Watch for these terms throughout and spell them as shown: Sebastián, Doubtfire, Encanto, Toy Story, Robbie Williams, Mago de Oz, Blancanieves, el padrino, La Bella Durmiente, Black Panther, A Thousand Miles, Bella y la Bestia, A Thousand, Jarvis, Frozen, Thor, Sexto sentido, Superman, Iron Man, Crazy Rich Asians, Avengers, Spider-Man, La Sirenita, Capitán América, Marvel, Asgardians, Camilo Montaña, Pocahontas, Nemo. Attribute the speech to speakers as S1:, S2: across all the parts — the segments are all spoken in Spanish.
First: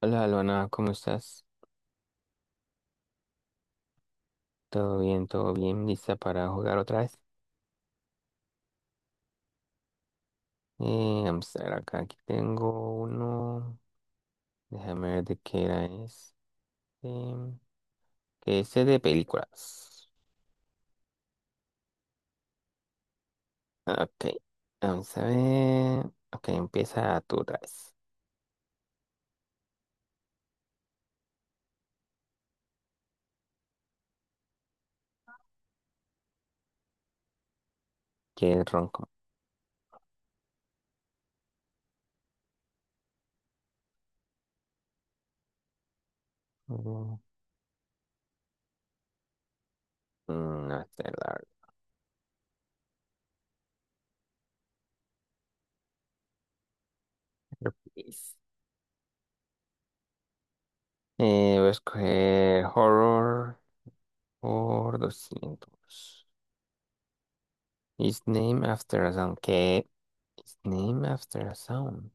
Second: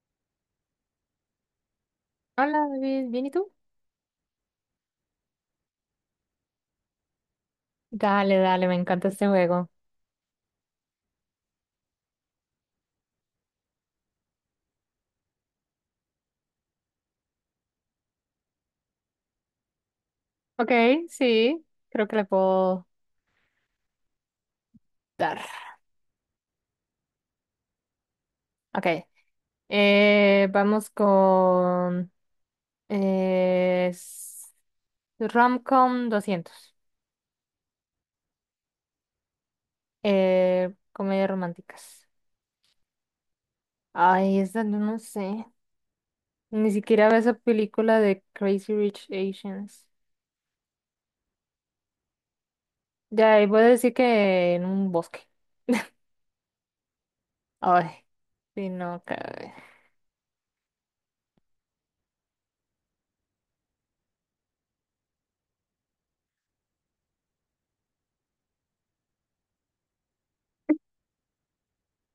S1: Hola, Luana, ¿cómo estás?
S2: Hola David, ¿bien y tú?
S1: ¿Todo bien? ¿Todo bien? ¿Lista para jugar otra vez?
S2: Dale, dale, me encanta este juego.
S1: Vamos a ver acá, aquí tengo uno. Déjame ver de qué era este. Que es de películas.
S2: Ok, sí, creo que le puedo
S1: Ok, vamos a
S2: dar.
S1: ver. Ok, empieza tú otra vez.
S2: Ok, vamos con eh, s- Romcom 200,
S1: ¿Qué es ronco?
S2: comedias románticas. Ay, esa no sé, ni siquiera
S1: Mm,
S2: veo esa película de Crazy Rich Asians.
S1: No sé, la
S2: Ya, y voy a decir que en un bosque.
S1: verdad.
S2: Ay,
S1: Please.
S2: sí, no,
S1: Voy a escoger horror por 200. Is named after a sound. ¿Qué? Is named after a sound.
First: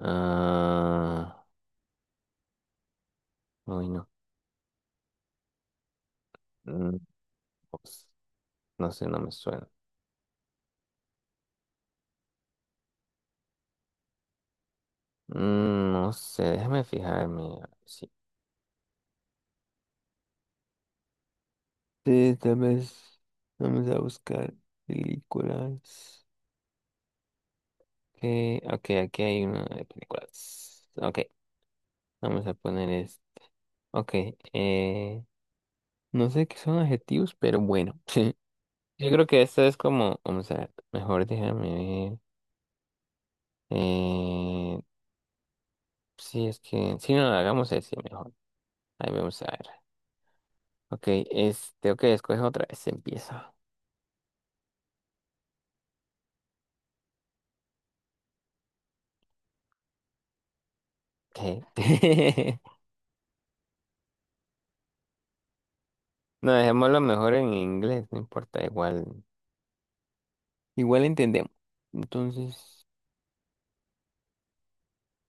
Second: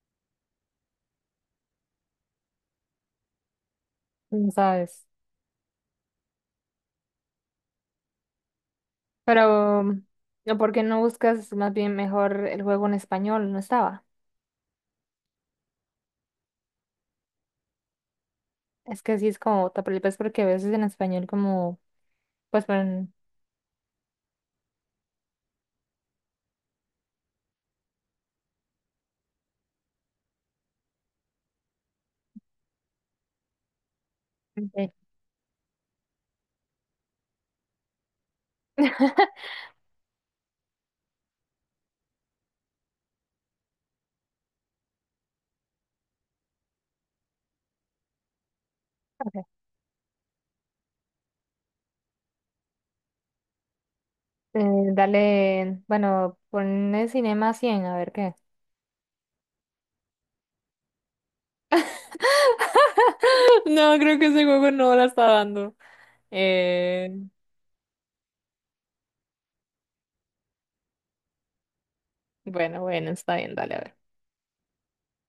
S1: Ah, uy, no.
S2: no sabes.
S1: Mm, pues, no sé, no me suena.
S2: Pero, ¿no? ¿Por qué no buscas más bien mejor el juego en español? No estaba.
S1: No sé, déjame fijarme, a ver
S2: Es que sí es como otra película, es porque a veces en español como,
S1: sí, tal
S2: pues pon,
S1: vez vamos a buscar películas. Okay, ok, aquí hay una de películas. Ok, vamos a poner es. Ok,
S2: eh,
S1: eh, no sé qué son adjetivos, pero bueno. Yo creo que esta es como, vamos a ver, mejor déjame ver. Eh, sí, es que, si no, hagamos ese mejor. Ahí vamos
S2: ok,
S1: a ver. Ok, este, ok, escoge otra vez, empieza.
S2: eh, dale, bueno, pon el Cinema 100 a ver qué.
S1: Ok.
S2: No, creo que ese juego no la está dando.
S1: No, dejémoslo
S2: Eh,
S1: mejor en inglés, no importa, igual, igual entendemos.
S2: bueno,
S1: Entonces,
S2: bueno, está bien, dale, a ver.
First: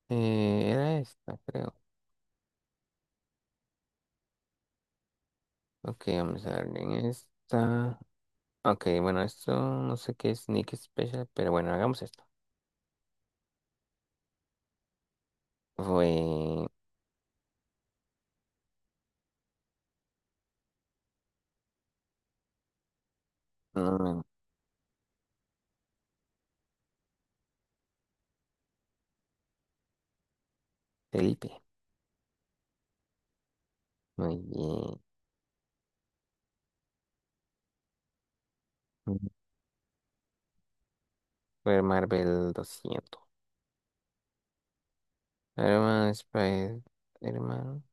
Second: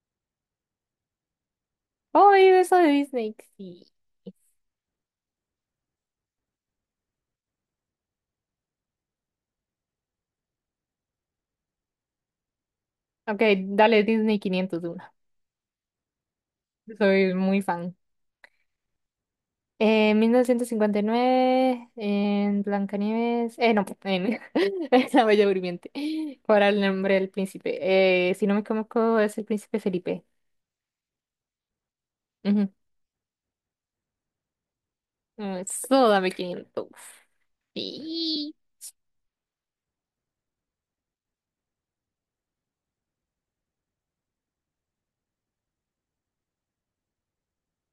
S1: era esta, creo.
S2: Oh, y eso de Disney, sí.
S1: Ok, vamos a darle en esta. Ok, bueno, esto no sé qué es Nick Special, pero bueno, hagamos esto.
S2: Ok, dale Disney 501.
S1: Fue
S2: Soy muy fan. En 1959, en Blancanieves, no,
S1: mm,
S2: en, en La Bella Durmiente, ¿cuál era el nombre del príncipe? Si no me equivoco, es el príncipe Felipe.
S1: Felipe.
S2: Ujú.
S1: Muy bien.
S2: Mm, eso, dame 500. Sí.
S1: Ujú. Fue Marvel 200. Herman Spider-Man.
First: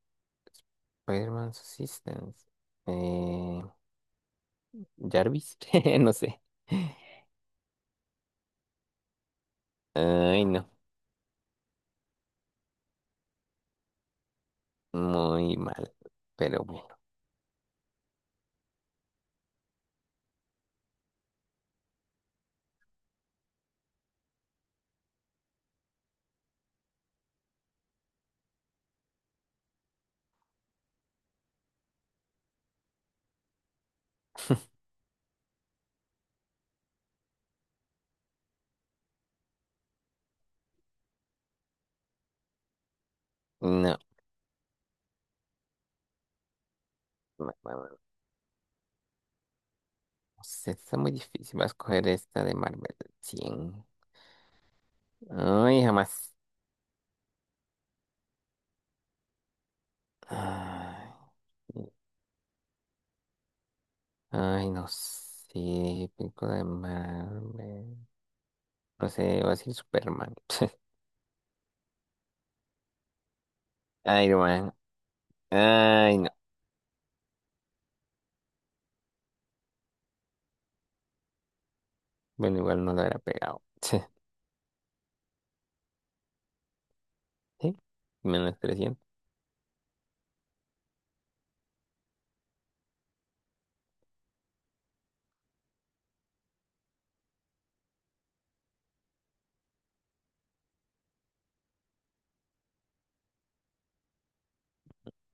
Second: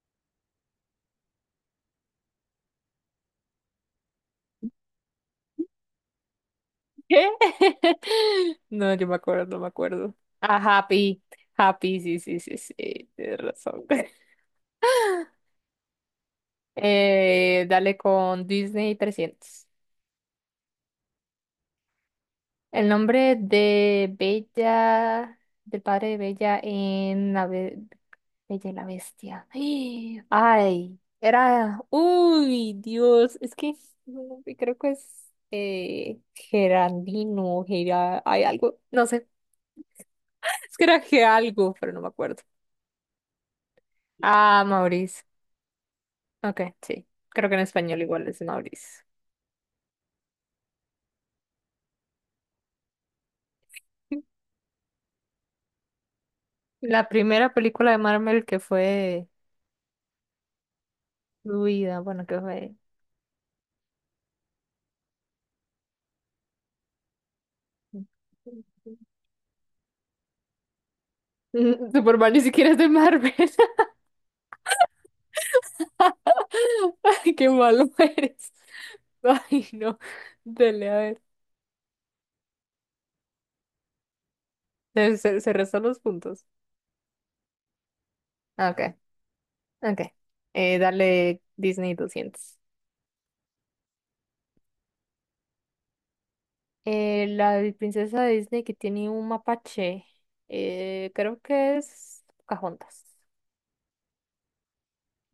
S1: Spider-Man's Assistance. Jarvis, no sé.
S2: ¿Qué? No, yo no me acuerdo.
S1: Ay, no,
S2: Ah, Happy, Happy, sí, sí, sí, sí, tienes razón.
S1: muy mal. Pero bueno,
S2: Dale con Disney 300. El nombre de del padre de Bella en Bella y la Bestia. ¡Ah! Ay, era, uy, Dios, es que no, creo que es Geraldino, hay algo, no sé, es que era Ge algo, pero no me acuerdo.
S1: no,
S2: Ah, Maurice, ok, sí, creo que en
S1: vamos,
S2: español igual es Maurice.
S1: esta está muy difícil. Vas a escoger esta de Marvel 100. Ay, jamás.
S2: La primera película de Marvel que fue
S1: Ay,
S2: fluida, bueno, que fue
S1: ay, no sé. Película de Marvel. No sé, va a decir Superman.
S2: mm, Superman ni siquiera es de Marvel.
S1: Iron Man. Ay, no.
S2: Ay, qué malo eres. Ay, no. Dale, a ver.
S1: Bueno, igual no lo habrá pegado.
S2: Se restan los puntos.
S1: ¿Sí? Menos
S2: Ah, ok,
S1: 300.
S2: ok. Dale Disney 200. La princesa de Disney que tiene un mapache. Creo que es Pocahontas.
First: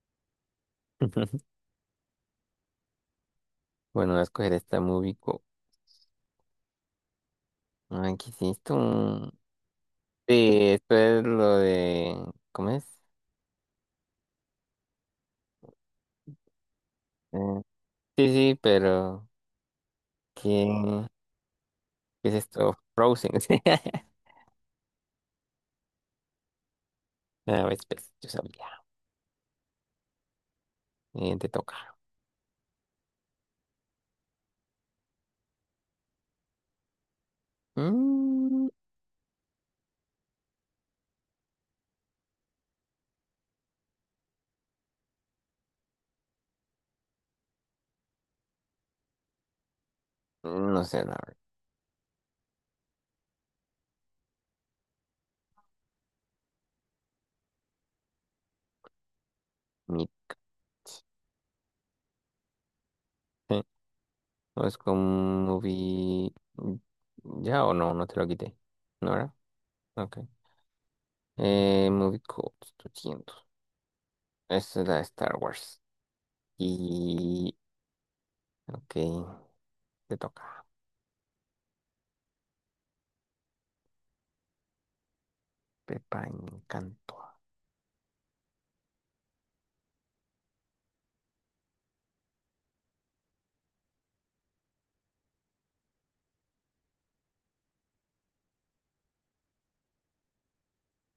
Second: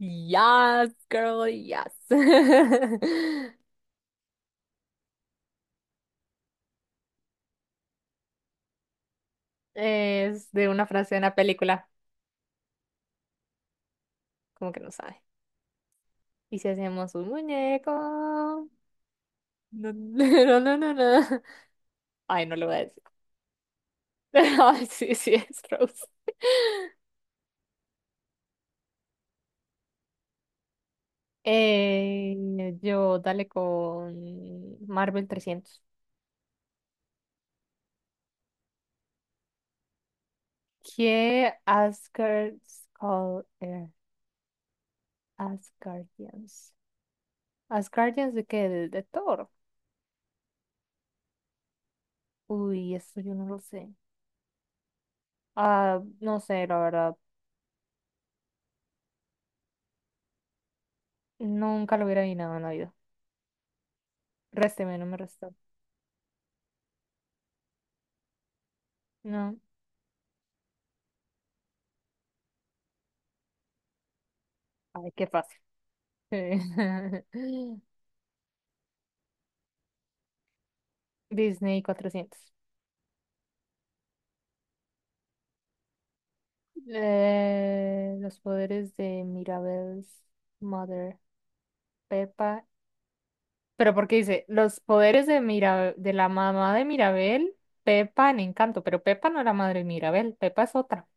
S2: Yes, girl, yes.
S1: Bueno, voy a escoger esta movie. Ay, ¿qué es esto? Sí,
S2: Es de una
S1: esto
S2: frase de
S1: es
S2: una
S1: lo
S2: película.
S1: de... ¿Cómo es?
S2: Como que no sabe. ¿Y si hacemos un
S1: Eh, sí, sí,
S2: muñeco?
S1: pero
S2: No, no, no, no,
S1: ¿quién?
S2: no.
S1: ¿Qué es
S2: Ay, no lo voy
S1: esto?
S2: a decir.
S1: Frozen.
S2: Ay, sí, sí, es Rose.
S1: A ver, pues, yo sabía. Te toca.
S2: Eh, yo dale con Marvel 300.
S1: Mm,
S2: ¿Qué Asgard's Call Asgardians? ¿Asgardians de qué? ¿De Thor?
S1: no sé, la verdad.
S2: Uy, eso yo no lo sé. Ah, no sé, la verdad.
S1: Meet.
S2: Nunca lo hubiera adivinado en la vida.
S1: Eh, ¿Es
S2: Résteme, no me
S1: con
S2: restó.
S1: movie... ¿Ya o no? No te lo quité. ¿No era?
S2: No.
S1: Ok. Movie Code 200. Esta es la de
S2: Ay, qué
S1: Star
S2: fácil.
S1: Wars. Y... Ok, te toca.
S2: Disney 400.
S1: Pepa Encanto.
S2: Los poderes de Mirabel's Mother, Peppa. Pero porque dice, los poderes de de la mamá de Mirabel, Peppa en Encanto, pero Peppa no es la madre de Mirabel, Peppa es otra.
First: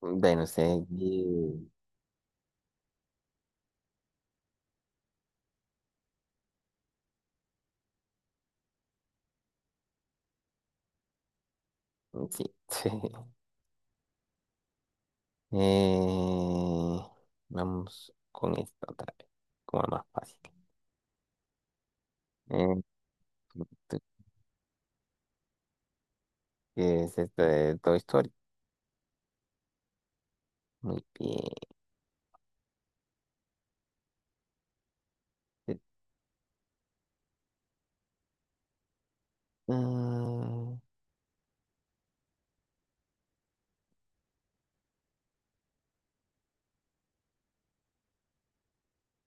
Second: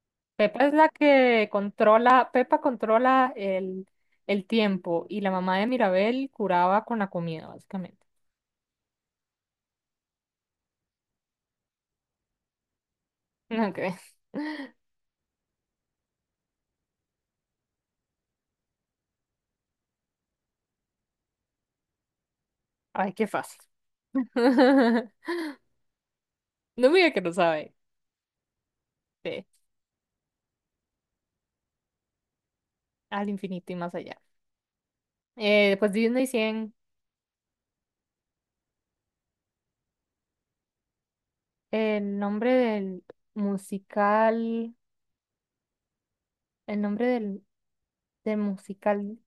S1: Bueno, no
S2: Peppa es
S1: sé.
S2: la que controla, Peppa controla el tiempo y la mamá de Mirabel curaba con la comida, básicamente.
S1: Sí.
S2: Ok.
S1: Eh, vamos con esta otra vez, como la más fácil. Eh,
S2: Ay, qué fácil.
S1: tu- tu-
S2: No me
S1: ¿Qué
S2: diga
S1: es
S2: que no
S1: esta
S2: sabe.
S1: de Toy Story?
S2: Sí,
S1: Muy bien.
S2: al infinito y más allá.
S1: Eh,
S2: Pues Disney 100.
S1: mm,
S2: El nombre del musical, el nombre del, del musical,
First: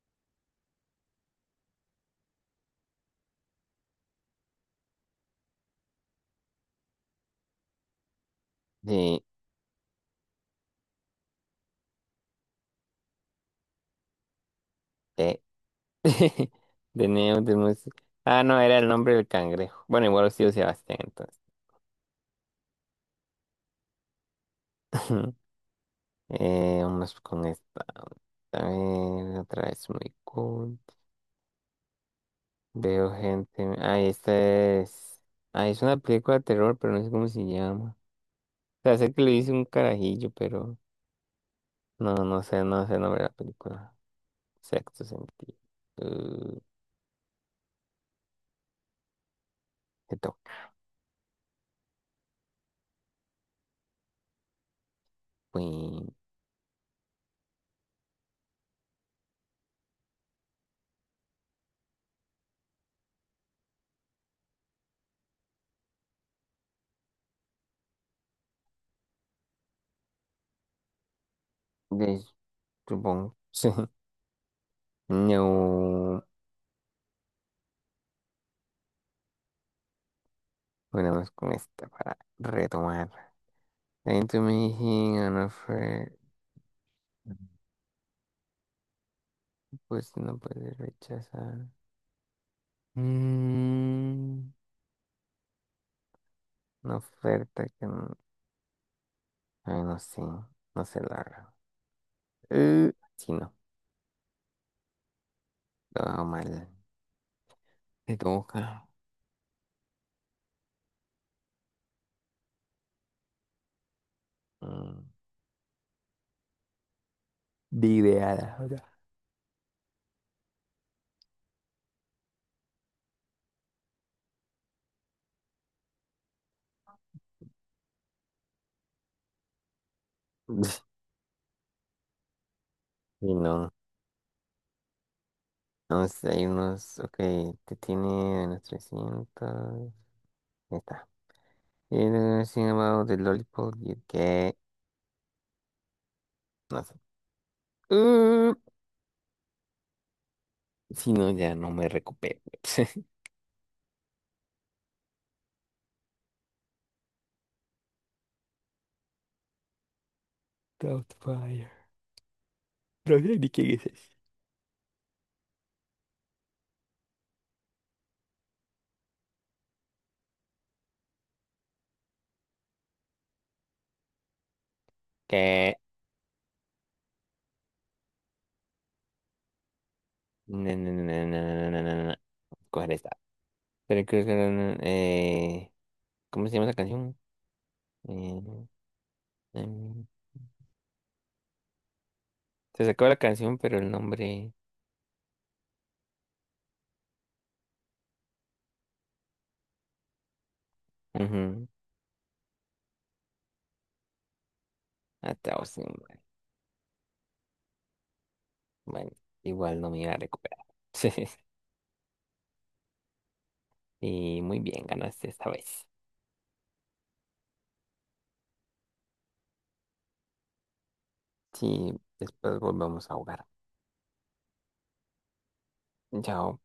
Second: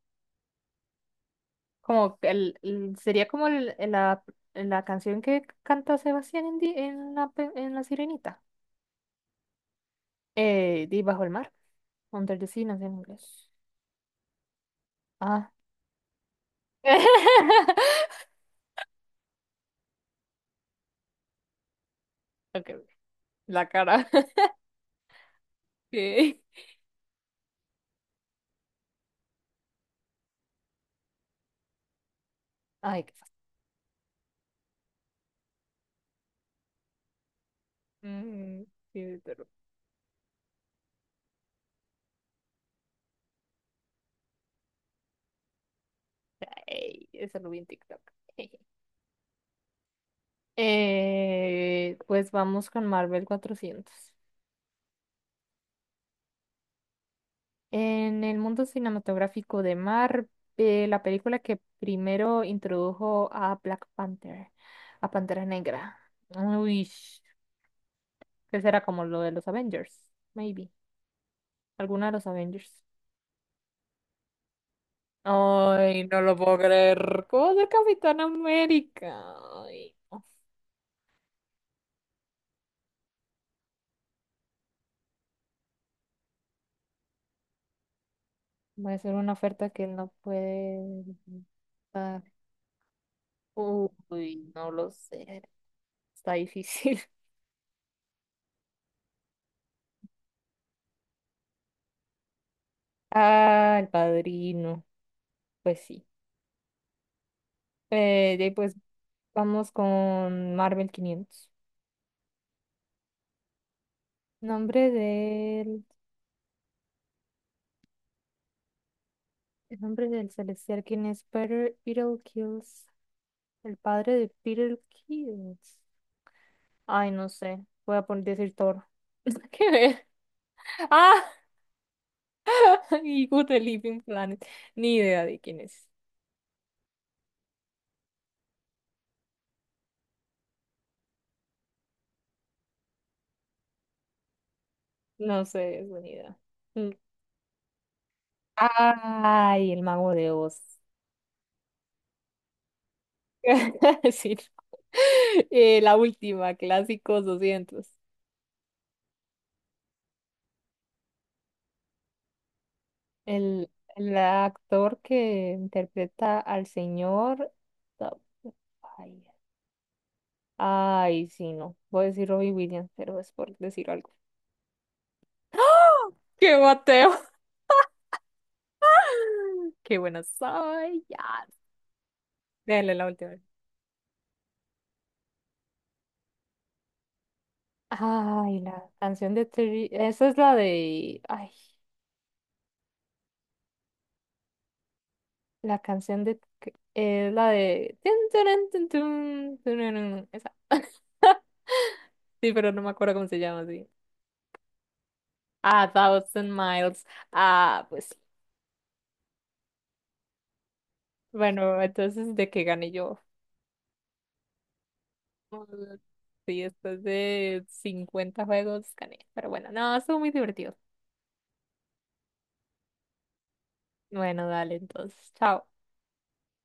S2: como que sería como la canción que canta Sebastián en la, en La Sirenita.
S1: De,
S2: Di Bajo el mar, Under the Sea, no sé en inglés.
S1: de,
S2: Ah.
S1: de Nemo, ah, no, era el nombre del cangrejo. Bueno, igual ha sido Sebastián, entonces.
S2: Ok, la cara. Sí.
S1: Vamos con esta. A ver, otra vez muy cool.
S2: Ay,
S1: Veo
S2: qué fácil.
S1: gente. Ah, esta es. Ah, es una película de terror, pero no sé cómo se llama.
S2: Mm,
S1: Sea, sé
S2: sí,
S1: que le
S2: pero-
S1: hice un carajillo, pero no, no sé, no sé el nombre de la película. Sexto sentido. Eh,
S2: ey, eso lo vi en TikTok.
S1: ¿Qué toca?
S2: Pues vamos con Marvel 400.
S1: Bueno,
S2: En el mundo cinematográfico de Marvel, la película que primero introdujo a Black Panther, a Pantera Negra. Uy, que será como lo de los Avengers, maybe.
S1: pues,
S2: Alguna de los Avengers.
S1: supongo. Sí.
S2: Ay, no
S1: No.
S2: lo puedo creer. ¿Cómo de Capitán América? Ay, no.
S1: Bueno, vamos con esta para retomar. Then to me he an offer.
S2: Va a ser una oferta que él no
S1: Pues no puede
S2: puede
S1: rechazar.
S2: dar.
S1: Mm,
S2: Uy, no lo sé. Está
S1: una
S2: difícil.
S1: oferta que no. Ay, no sé. No sé la verdad. Eh, sí, no.
S2: Ah, el padrino. Pues sí.
S1: Todo mal. Te
S2: De ahí, pues
S1: toca.
S2: Vamos con Marvel 500. Nombre
S1: Mm,
S2: del,
S1: de ideada.
S2: el nombre del celestial, ¿quién es Peter Kills? El padre de Peter Kills. Ay, no sé. Voy a poner decir Thor. ¿Qué ver? Ah, y
S1: Y
S2: Good The
S1: no,
S2: Living Planet. Ni idea de quién es.
S1: no sé, hay unos, ok, te tiene a unos 300, ya está. Y el llamado de Lollipop, y el que,
S2: No sé, es buena idea.
S1: no
S2: Mm.
S1: sé. Uh,
S2: Ay, el mago de Oz.
S1: si no, ya no me recupero.
S2: Sí. No. La última, clásicos 200.
S1: Doubtfire. No sé ni
S2: El,
S1: quién es ese.
S2: el actor que interpreta al señor. No, ay, ay, sí, no. Voy a decir Robbie Williams, pero es por decir algo.
S1: Que,
S2: ¡Qué Mateo! ¡Qué buena
S1: na, na,
S2: soy!
S1: na, na,
S2: ¡Ya!
S1: na, na, na, na, na. Coger
S2: Déjale la
S1: esta.
S2: última vez.
S1: Pero creo que, era una ¿cómo se llama la canción? Eh,
S2: Ay, la canción de Terry.
S1: em,
S2: Esa es la de. Ay,
S1: se sacó la canción, pero el nombre,
S2: la canción de. Es la de tun, turun, tun, tun, tururun. Esa.
S1: ujú,
S2: Sí, pero no me acuerdo cómo se llama así.
S1: a
S2: A
S1: Thousand.
S2: Thousand Miles. Ah, pues.
S1: Bueno, igual no me iba a recuperar.
S2: Bueno, entonces de que gané yo.
S1: Y muy bien, ganaste esta vez.
S2: Mm, sí, después de 50 juegos gané. Pero bueno, no, estuvo muy divertido.
S1: Sí, después volvemos a jugar.
S2: Bueno, dale, entonces, chao.
S1: Chao.